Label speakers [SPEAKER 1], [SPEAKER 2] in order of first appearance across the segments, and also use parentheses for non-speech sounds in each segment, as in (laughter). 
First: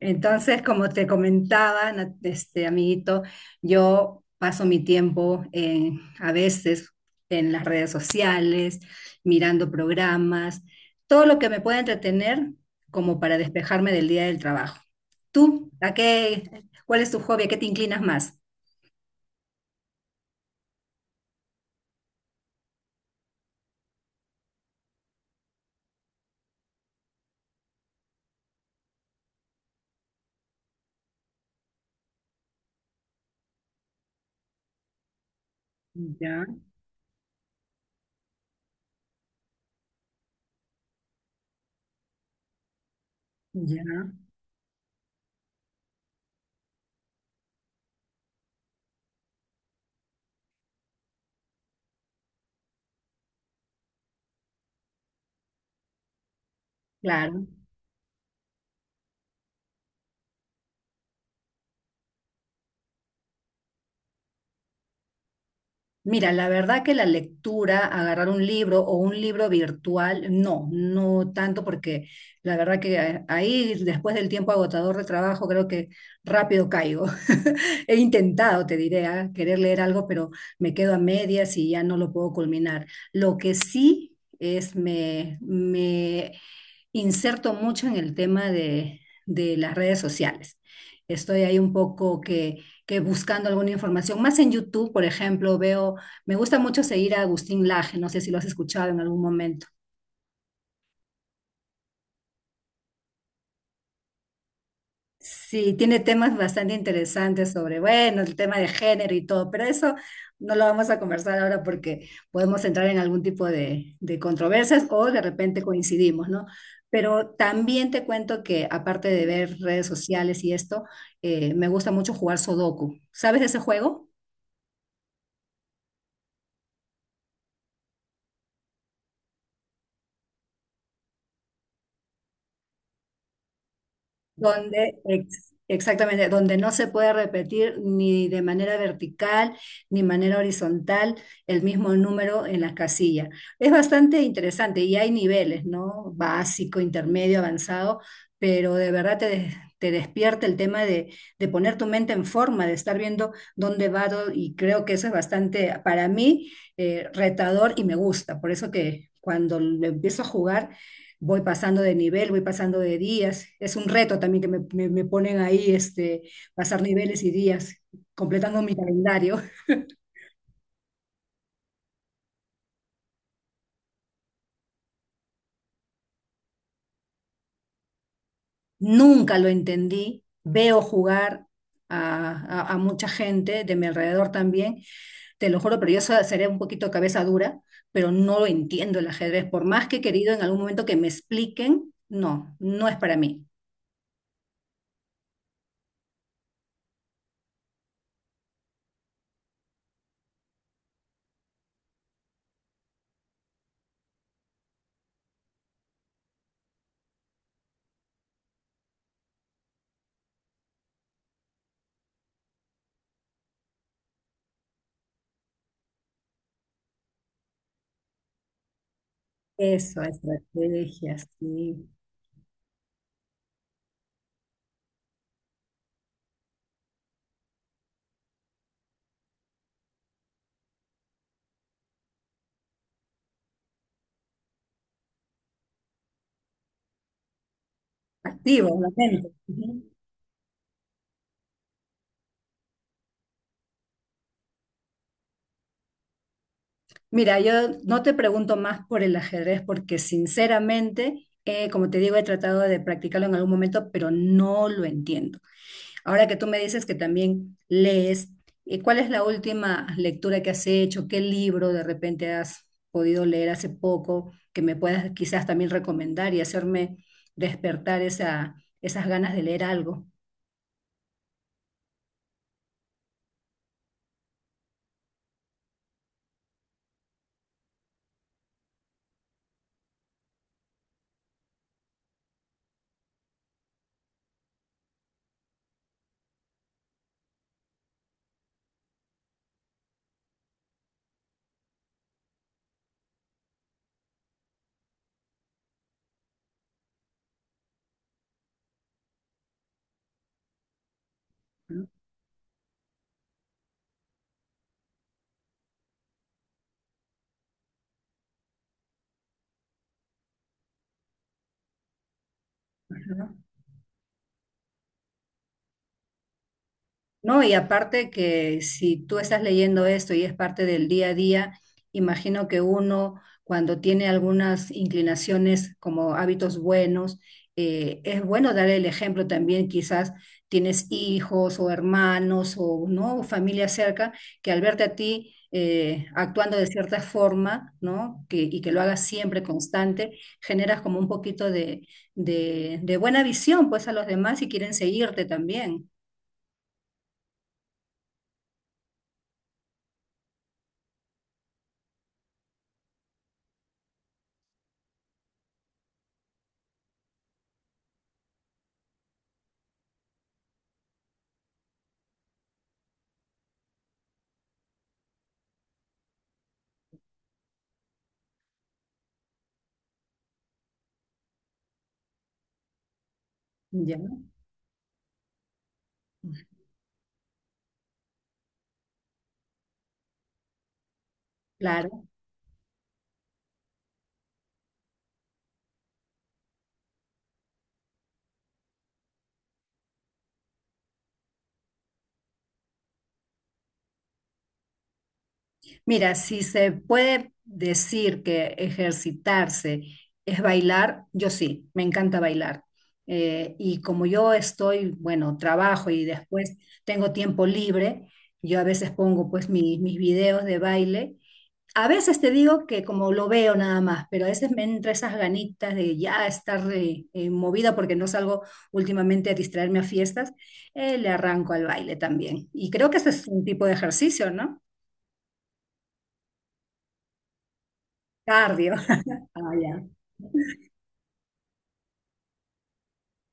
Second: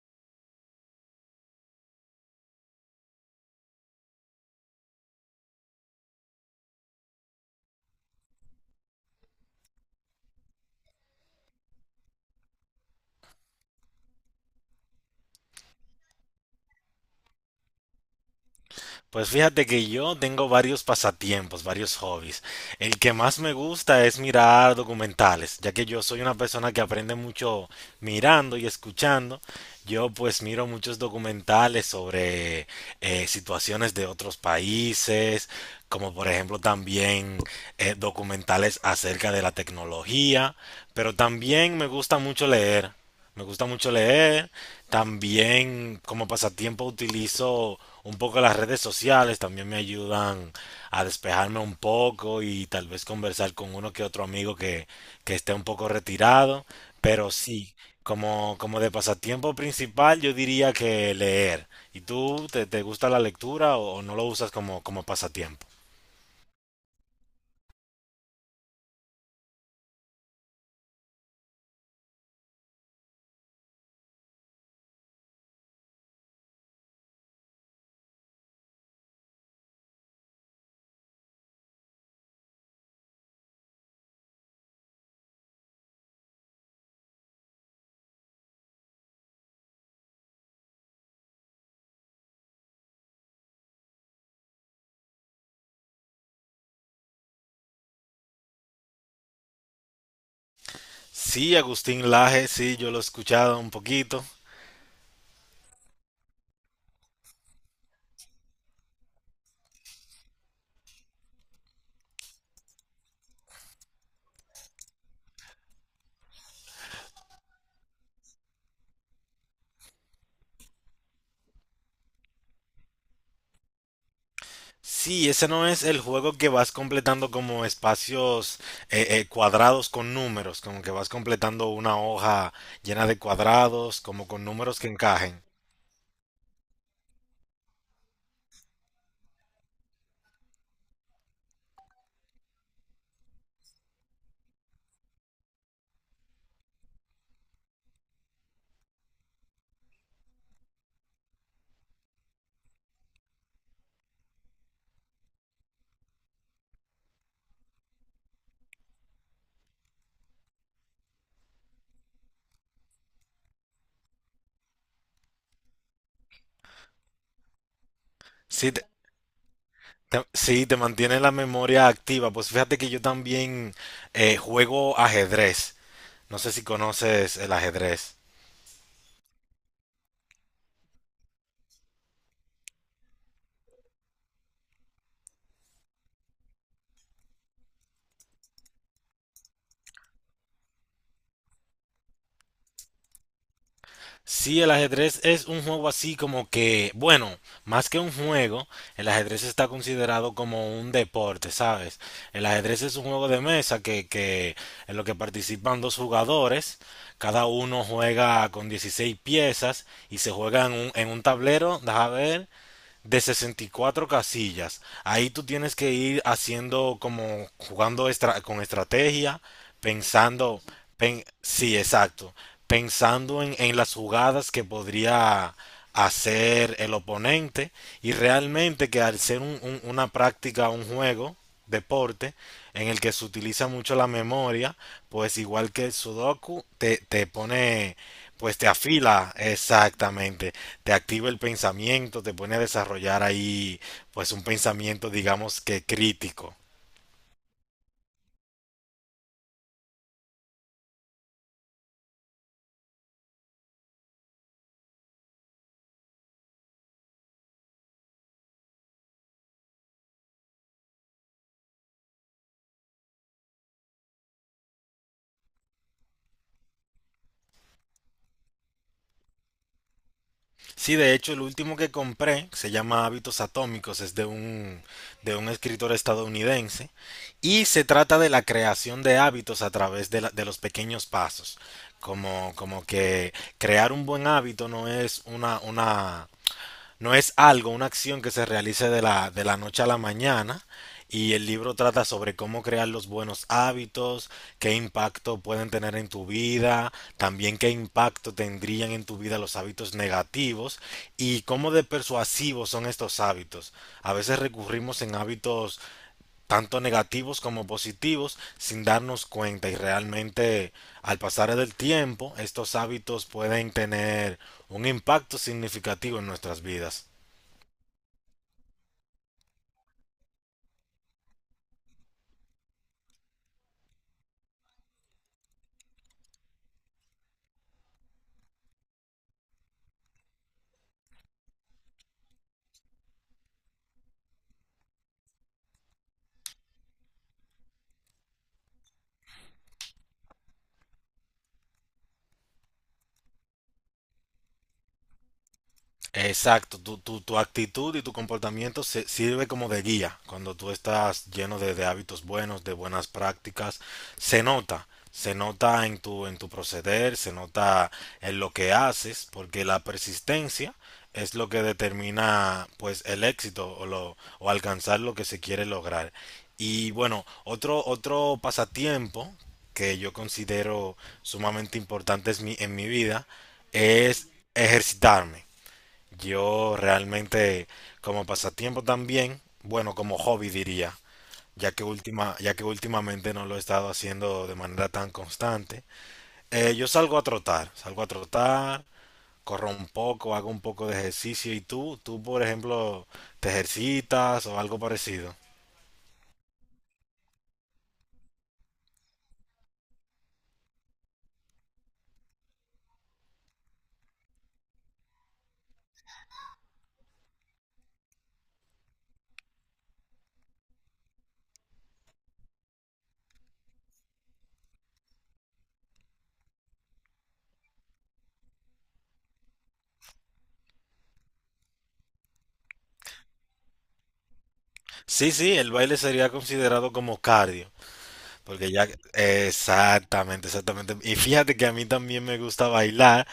[SPEAKER 1] Entonces, como te comentaba, este amiguito, yo paso mi tiempo a veces en las redes sociales, mirando programas, todo lo que me pueda entretener como para despejarme del día del trabajo. ¿Tú, a qué, cuál es tu hobby? ¿A qué te inclinas más?
[SPEAKER 2] Pues fíjate que yo tengo varios pasatiempos, varios hobbies. El que más me gusta es mirar documentales, ya que yo soy una persona que aprende mucho mirando y escuchando. Yo pues miro muchos documentales sobre situaciones de otros países, como por
[SPEAKER 1] Ya,
[SPEAKER 2] ejemplo también documentales acerca de la tecnología, pero también me gusta mucho leer. Me gusta mucho
[SPEAKER 1] ya,
[SPEAKER 2] leer. También como pasatiempo utilizo un poco las redes sociales. También me ayudan a despejarme un poco y tal vez conversar con uno que otro amigo que esté un poco retirado. Pero
[SPEAKER 1] claro.
[SPEAKER 2] sí, como de pasatiempo principal yo diría que leer. ¿Y tú te gusta la lectura o no lo usas como pasatiempo?
[SPEAKER 1] Mira, la verdad que la lectura, agarrar un libro o un libro virtual, no, no tanto porque la verdad que ahí después del tiempo agotador de trabajo creo que rápido caigo. (laughs) He intentado, te diré, querer leer algo, pero me quedo a medias y ya no lo puedo culminar. Lo que sí es me inserto mucho en el tema de las redes sociales. Estoy ahí un poco que buscando alguna información, más en YouTube, por ejemplo, veo me gusta mucho seguir a Agustín Laje, no sé si lo has escuchado en algún momento.
[SPEAKER 2] Sí, Agustín Laje, sí, yo lo he escuchado un poquito.
[SPEAKER 1] Sí, tiene temas bastante interesantes sobre, bueno, el tema de género y todo, pero eso no lo vamos a conversar ahora porque podemos entrar en algún tipo de controversias o de repente coincidimos, ¿no? Pero también te cuento que aparte de ver redes sociales y esto, me gusta mucho jugar Sudoku. ¿Sabes de ese juego?
[SPEAKER 2] Sí, ese no es el juego que vas completando como espacios cuadrados con números, como que vas completando una hoja llena de cuadrados, como con números que
[SPEAKER 1] Donde,
[SPEAKER 2] encajen.
[SPEAKER 1] exactamente, donde no se puede repetir ni de manera vertical ni manera horizontal el mismo número en las casillas. Es bastante interesante y hay niveles, ¿no? Básico, intermedio, avanzado, pero de verdad te despierta el tema de poner tu mente en forma, de estar viendo dónde va, y creo que eso es bastante, para mí, retador y me gusta. Por eso que cuando lo empiezo a jugar voy pasando de nivel, voy pasando de días. Es un reto también que me ponen ahí, este, pasar niveles y días, completando
[SPEAKER 2] Sí,
[SPEAKER 1] mi calendario.
[SPEAKER 2] sí, te mantiene la memoria activa. Pues fíjate que yo también juego ajedrez. No sé si conoces el ajedrez.
[SPEAKER 1] Nunca lo entendí. Veo jugar a mucha gente de mi alrededor también. Te lo juro, pero yo seré un poquito cabeza dura, pero no lo entiendo el ajedrez. Por más que he querido en algún momento que me expliquen, no, no es para mí.
[SPEAKER 2] Sí, el ajedrez es un juego así como que, bueno, más que un juego, el ajedrez está considerado como un deporte, ¿sabes? El ajedrez es un juego de mesa que en lo que participan dos jugadores, cada uno juega con 16 piezas y se juega en un, tablero, deja ver, de 64 casillas. Ahí tú tienes que ir haciendo como jugando con estrategia,
[SPEAKER 1] Eso,
[SPEAKER 2] pensando,
[SPEAKER 1] estrategias,
[SPEAKER 2] sí,
[SPEAKER 1] sí.
[SPEAKER 2] exacto, pensando en las jugadas que podría hacer el oponente y realmente que al ser una práctica, un juego, deporte en el que se utiliza mucho la memoria, pues igual que el Sudoku, te pone, pues te
[SPEAKER 1] Activo, la mente.
[SPEAKER 2] afila
[SPEAKER 1] Ujú.
[SPEAKER 2] exactamente, te activa el pensamiento, te pone a desarrollar ahí, pues un pensamiento, digamos que crítico.
[SPEAKER 1] Mira, yo no te pregunto más por el ajedrez porque sinceramente, como te digo, he tratado de practicarlo en algún momento, pero no lo entiendo. Ahora que tú me dices que también lees, ¿cuál es la última lectura que has hecho? ¿Qué libro de repente has podido leer hace poco que me puedas quizás también recomendar y hacerme despertar esa, esas ganas de leer algo?
[SPEAKER 2] Sí, de hecho, el último que compré se llama Hábitos Atómicos, es de un, escritor estadounidense y se trata de la creación de hábitos a través de los pequeños pasos. Como que crear un buen hábito no es una, no es algo, una acción que se realice de la noche a la mañana. Y el libro trata sobre cómo crear los buenos hábitos, qué impacto pueden tener en tu vida, también qué impacto tendrían en tu vida los hábitos negativos y cómo de persuasivos son estos hábitos. A veces recurrimos en hábitos tanto negativos como positivos sin darnos cuenta y realmente al pasar del tiempo estos hábitos pueden tener un impacto significativo en nuestras vidas.
[SPEAKER 1] No, y aparte que si tú estás leyendo esto y es parte del día a día, imagino que uno cuando tiene algunas inclinaciones como hábitos buenos, es bueno dar el ejemplo también, quizás tienes hijos o hermanos o no familia cerca que al verte a ti actuando de cierta forma, ¿no? Que, y que lo hagas siempre constante, generas como un poquito de, de buena visión pues a los demás y quieren seguirte también.
[SPEAKER 2] Exacto, tu actitud y tu comportamiento sirve como de guía. Cuando tú estás lleno de hábitos buenos, de buenas prácticas, se nota en tu proceder, se nota en lo que haces, porque la persistencia es lo que determina pues el éxito o alcanzar lo que se quiere lograr. Y bueno, otro pasatiempo que yo considero sumamente importante en mi vida
[SPEAKER 1] Ya,
[SPEAKER 2] es ejercitarme. Yo realmente como pasatiempo también, bueno, como hobby diría,
[SPEAKER 1] claro.
[SPEAKER 2] ya que últimamente no lo he estado haciendo de manera tan constante. Yo salgo a trotar, corro un poco, hago un poco de ejercicio. ¿Y tú? ¿Tú, por ejemplo, te ejercitas o algo parecido?
[SPEAKER 1] Mira, si se puede decir que ejercitarse es bailar, yo sí, me encanta bailar. Y como yo estoy, bueno, trabajo y después tengo tiempo libre, yo a veces pongo pues mis videos de baile. A veces te digo que como lo veo nada más, pero a veces me entra esas ganitas de ya estar movida porque no salgo últimamente a distraerme a fiestas, le arranco al baile también. Y creo que ese es un tipo de ejercicio, ¿no?
[SPEAKER 2] Sí, sí, el baile sería considerado como cardio. Porque
[SPEAKER 1] Cardio.
[SPEAKER 2] ya,
[SPEAKER 1] Ah, ya.
[SPEAKER 2] exactamente, exactamente. Y fíjate que a mí también me gusta bailar,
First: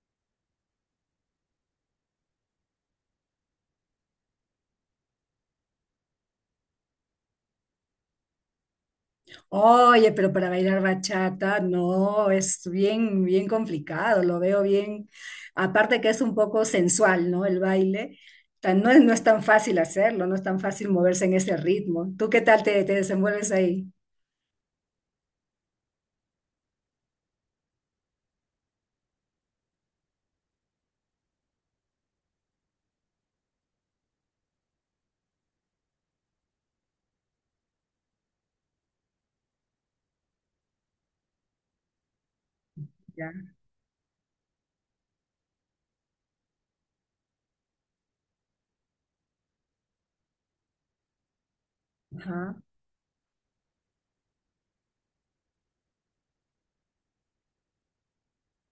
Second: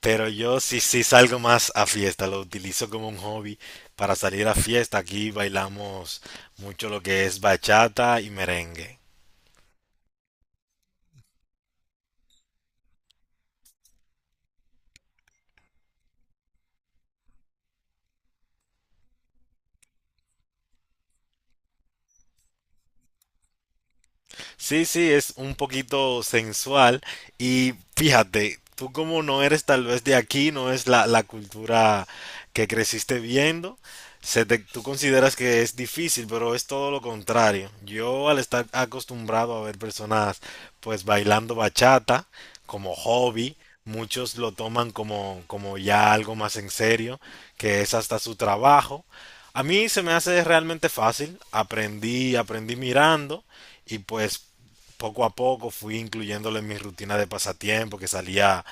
[SPEAKER 2] pero yo sí, sí salgo más a fiesta, lo utilizo como un hobby para salir a fiesta. Aquí bailamos mucho lo que es bachata y merengue.
[SPEAKER 1] Oye, pero para bailar bachata, no, es bien, bien complicado, lo veo bien. Aparte que es un poco sensual, ¿no? El baile. No es, no es tan fácil hacerlo, no es tan fácil moverse en ese ritmo. ¿Tú qué tal te desenvuelves ahí?
[SPEAKER 2] Sí, sí, es un poquito sensual y fíjate, tú como no eres tal vez de aquí, no es la, cultura que creciste viendo, tú consideras que es difícil, pero es todo lo contrario. Yo al estar acostumbrado a ver personas pues bailando bachata como hobby, muchos lo toman como ya algo más en serio, que es hasta su trabajo. A mí se me hace realmente fácil, aprendí,
[SPEAKER 1] Ya.
[SPEAKER 2] aprendí mirando. Y pues poco a poco fui incluyéndolo en mi rutina de pasatiempo, que salía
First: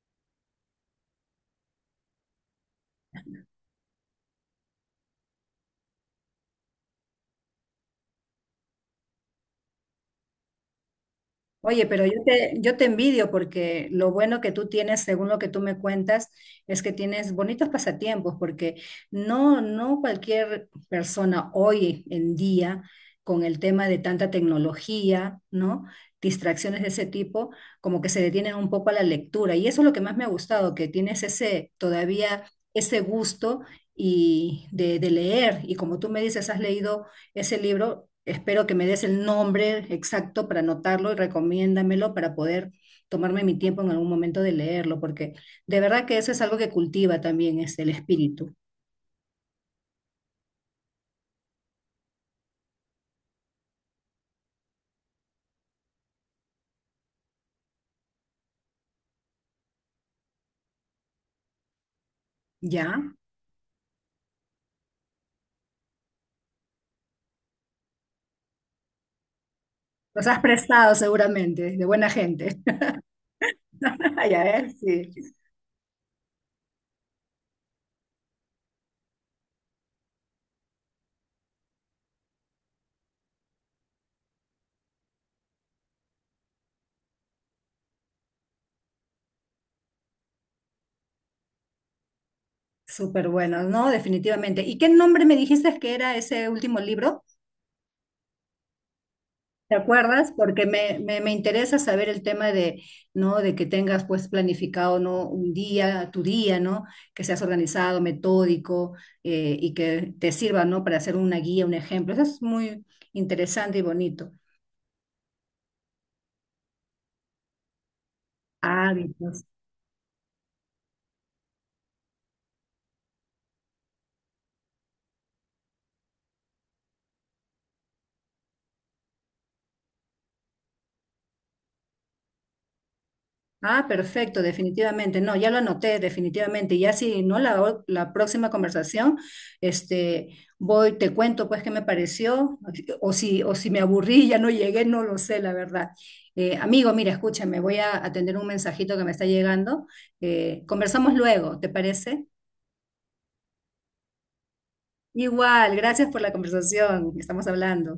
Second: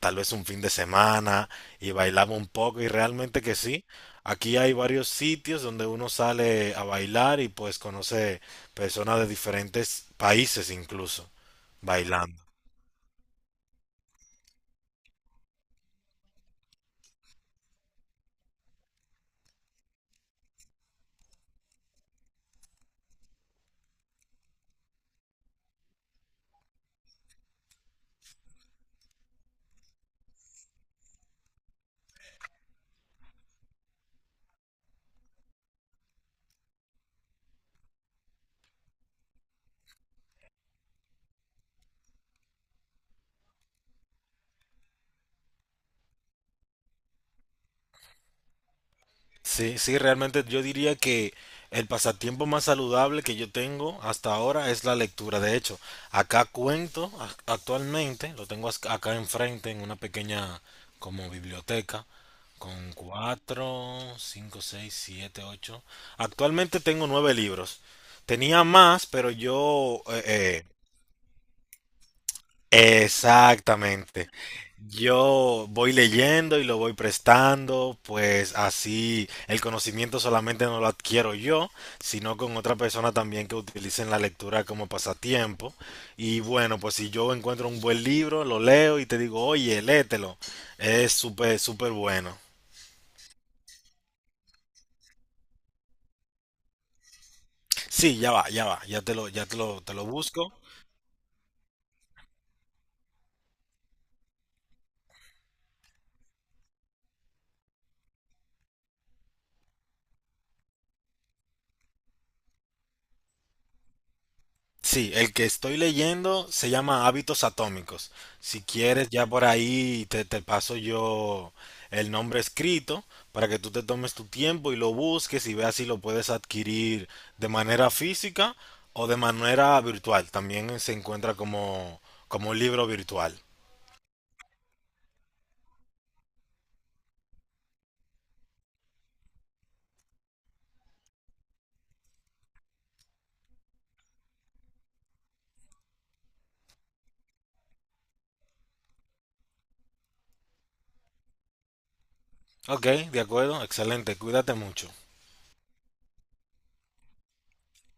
[SPEAKER 2] tal vez un fin de semana y bailaba un poco y realmente que sí. Aquí hay varios sitios donde uno sale a bailar y pues conoce personas de diferentes países incluso
[SPEAKER 1] Oye, pero
[SPEAKER 2] bailando.
[SPEAKER 1] yo te envidio porque lo bueno que tú tienes, según lo que tú me cuentas, es que tienes bonitos pasatiempos, porque no, no cualquier persona hoy en día, con el tema de tanta tecnología, ¿no? Distracciones de ese tipo, como que se detienen un poco a la lectura. Y eso es lo que más me ha gustado, que tienes ese, todavía ese gusto y de leer. Y como tú me dices, has leído ese libro, espero que me des el nombre exacto para anotarlo y recomiéndamelo para poder tomarme mi tiempo en algún momento de leerlo, porque de verdad que eso es algo que cultiva también es el espíritu,
[SPEAKER 2] Sí, sí, realmente yo diría que el pasatiempo más saludable que yo tengo hasta ahora es la lectura. De hecho, acá cuento actualmente, lo tengo acá enfrente en una pequeña como biblioteca con
[SPEAKER 1] ¿ya?
[SPEAKER 2] cuatro, cinco, seis, siete, ocho. Actualmente tengo nueve libros. Tenía más, pero yo
[SPEAKER 1] Los has prestado seguramente, de buena gente.
[SPEAKER 2] exactamente.
[SPEAKER 1] (laughs) Ya ves, sí.
[SPEAKER 2] Yo voy leyendo y lo voy prestando, pues así el conocimiento solamente no lo adquiero yo, sino con otra persona también que utilicen la lectura como pasatiempo. Y bueno, pues si yo encuentro un buen libro, lo leo y te digo, oye, léetelo. Es súper, súper bueno.
[SPEAKER 1] Súper bueno, ¿no? Definitivamente. ¿Y qué nombre me dijiste que era ese último libro?
[SPEAKER 2] Sí, ya va,
[SPEAKER 1] ¿Te
[SPEAKER 2] te lo
[SPEAKER 1] acuerdas?
[SPEAKER 2] busco.
[SPEAKER 1] Porque me interesa saber el tema de, ¿no? De que tengas pues planificado, ¿no? Un día, tu día, ¿no? Que seas organizado, metódico y que te sirva, ¿no? Para hacer una guía, un ejemplo. Eso es muy interesante y bonito.
[SPEAKER 2] Sí, el que estoy leyendo se llama Hábitos Atómicos. Si quieres, ya
[SPEAKER 1] Hábitos.
[SPEAKER 2] por ahí te paso yo el nombre escrito para que tú te tomes tu tiempo y lo busques y veas si lo puedes adquirir de manera física o de manera virtual. También se encuentra como, un libro virtual.
[SPEAKER 1] Ah, perfecto, definitivamente. No, ya lo anoté, definitivamente. Y ya si no, la próxima conversación, este, voy, te cuento pues qué me pareció, o si me aburrí, y ya no llegué, no lo sé, la verdad. Amigo, mira, escúchame, voy a atender un mensajito que me está llegando. Conversamos luego, ¿te parece?
[SPEAKER 2] Ok, de acuerdo, excelente, cuídate mucho.
[SPEAKER 1] Igual, gracias por la conversación, estamos hablando.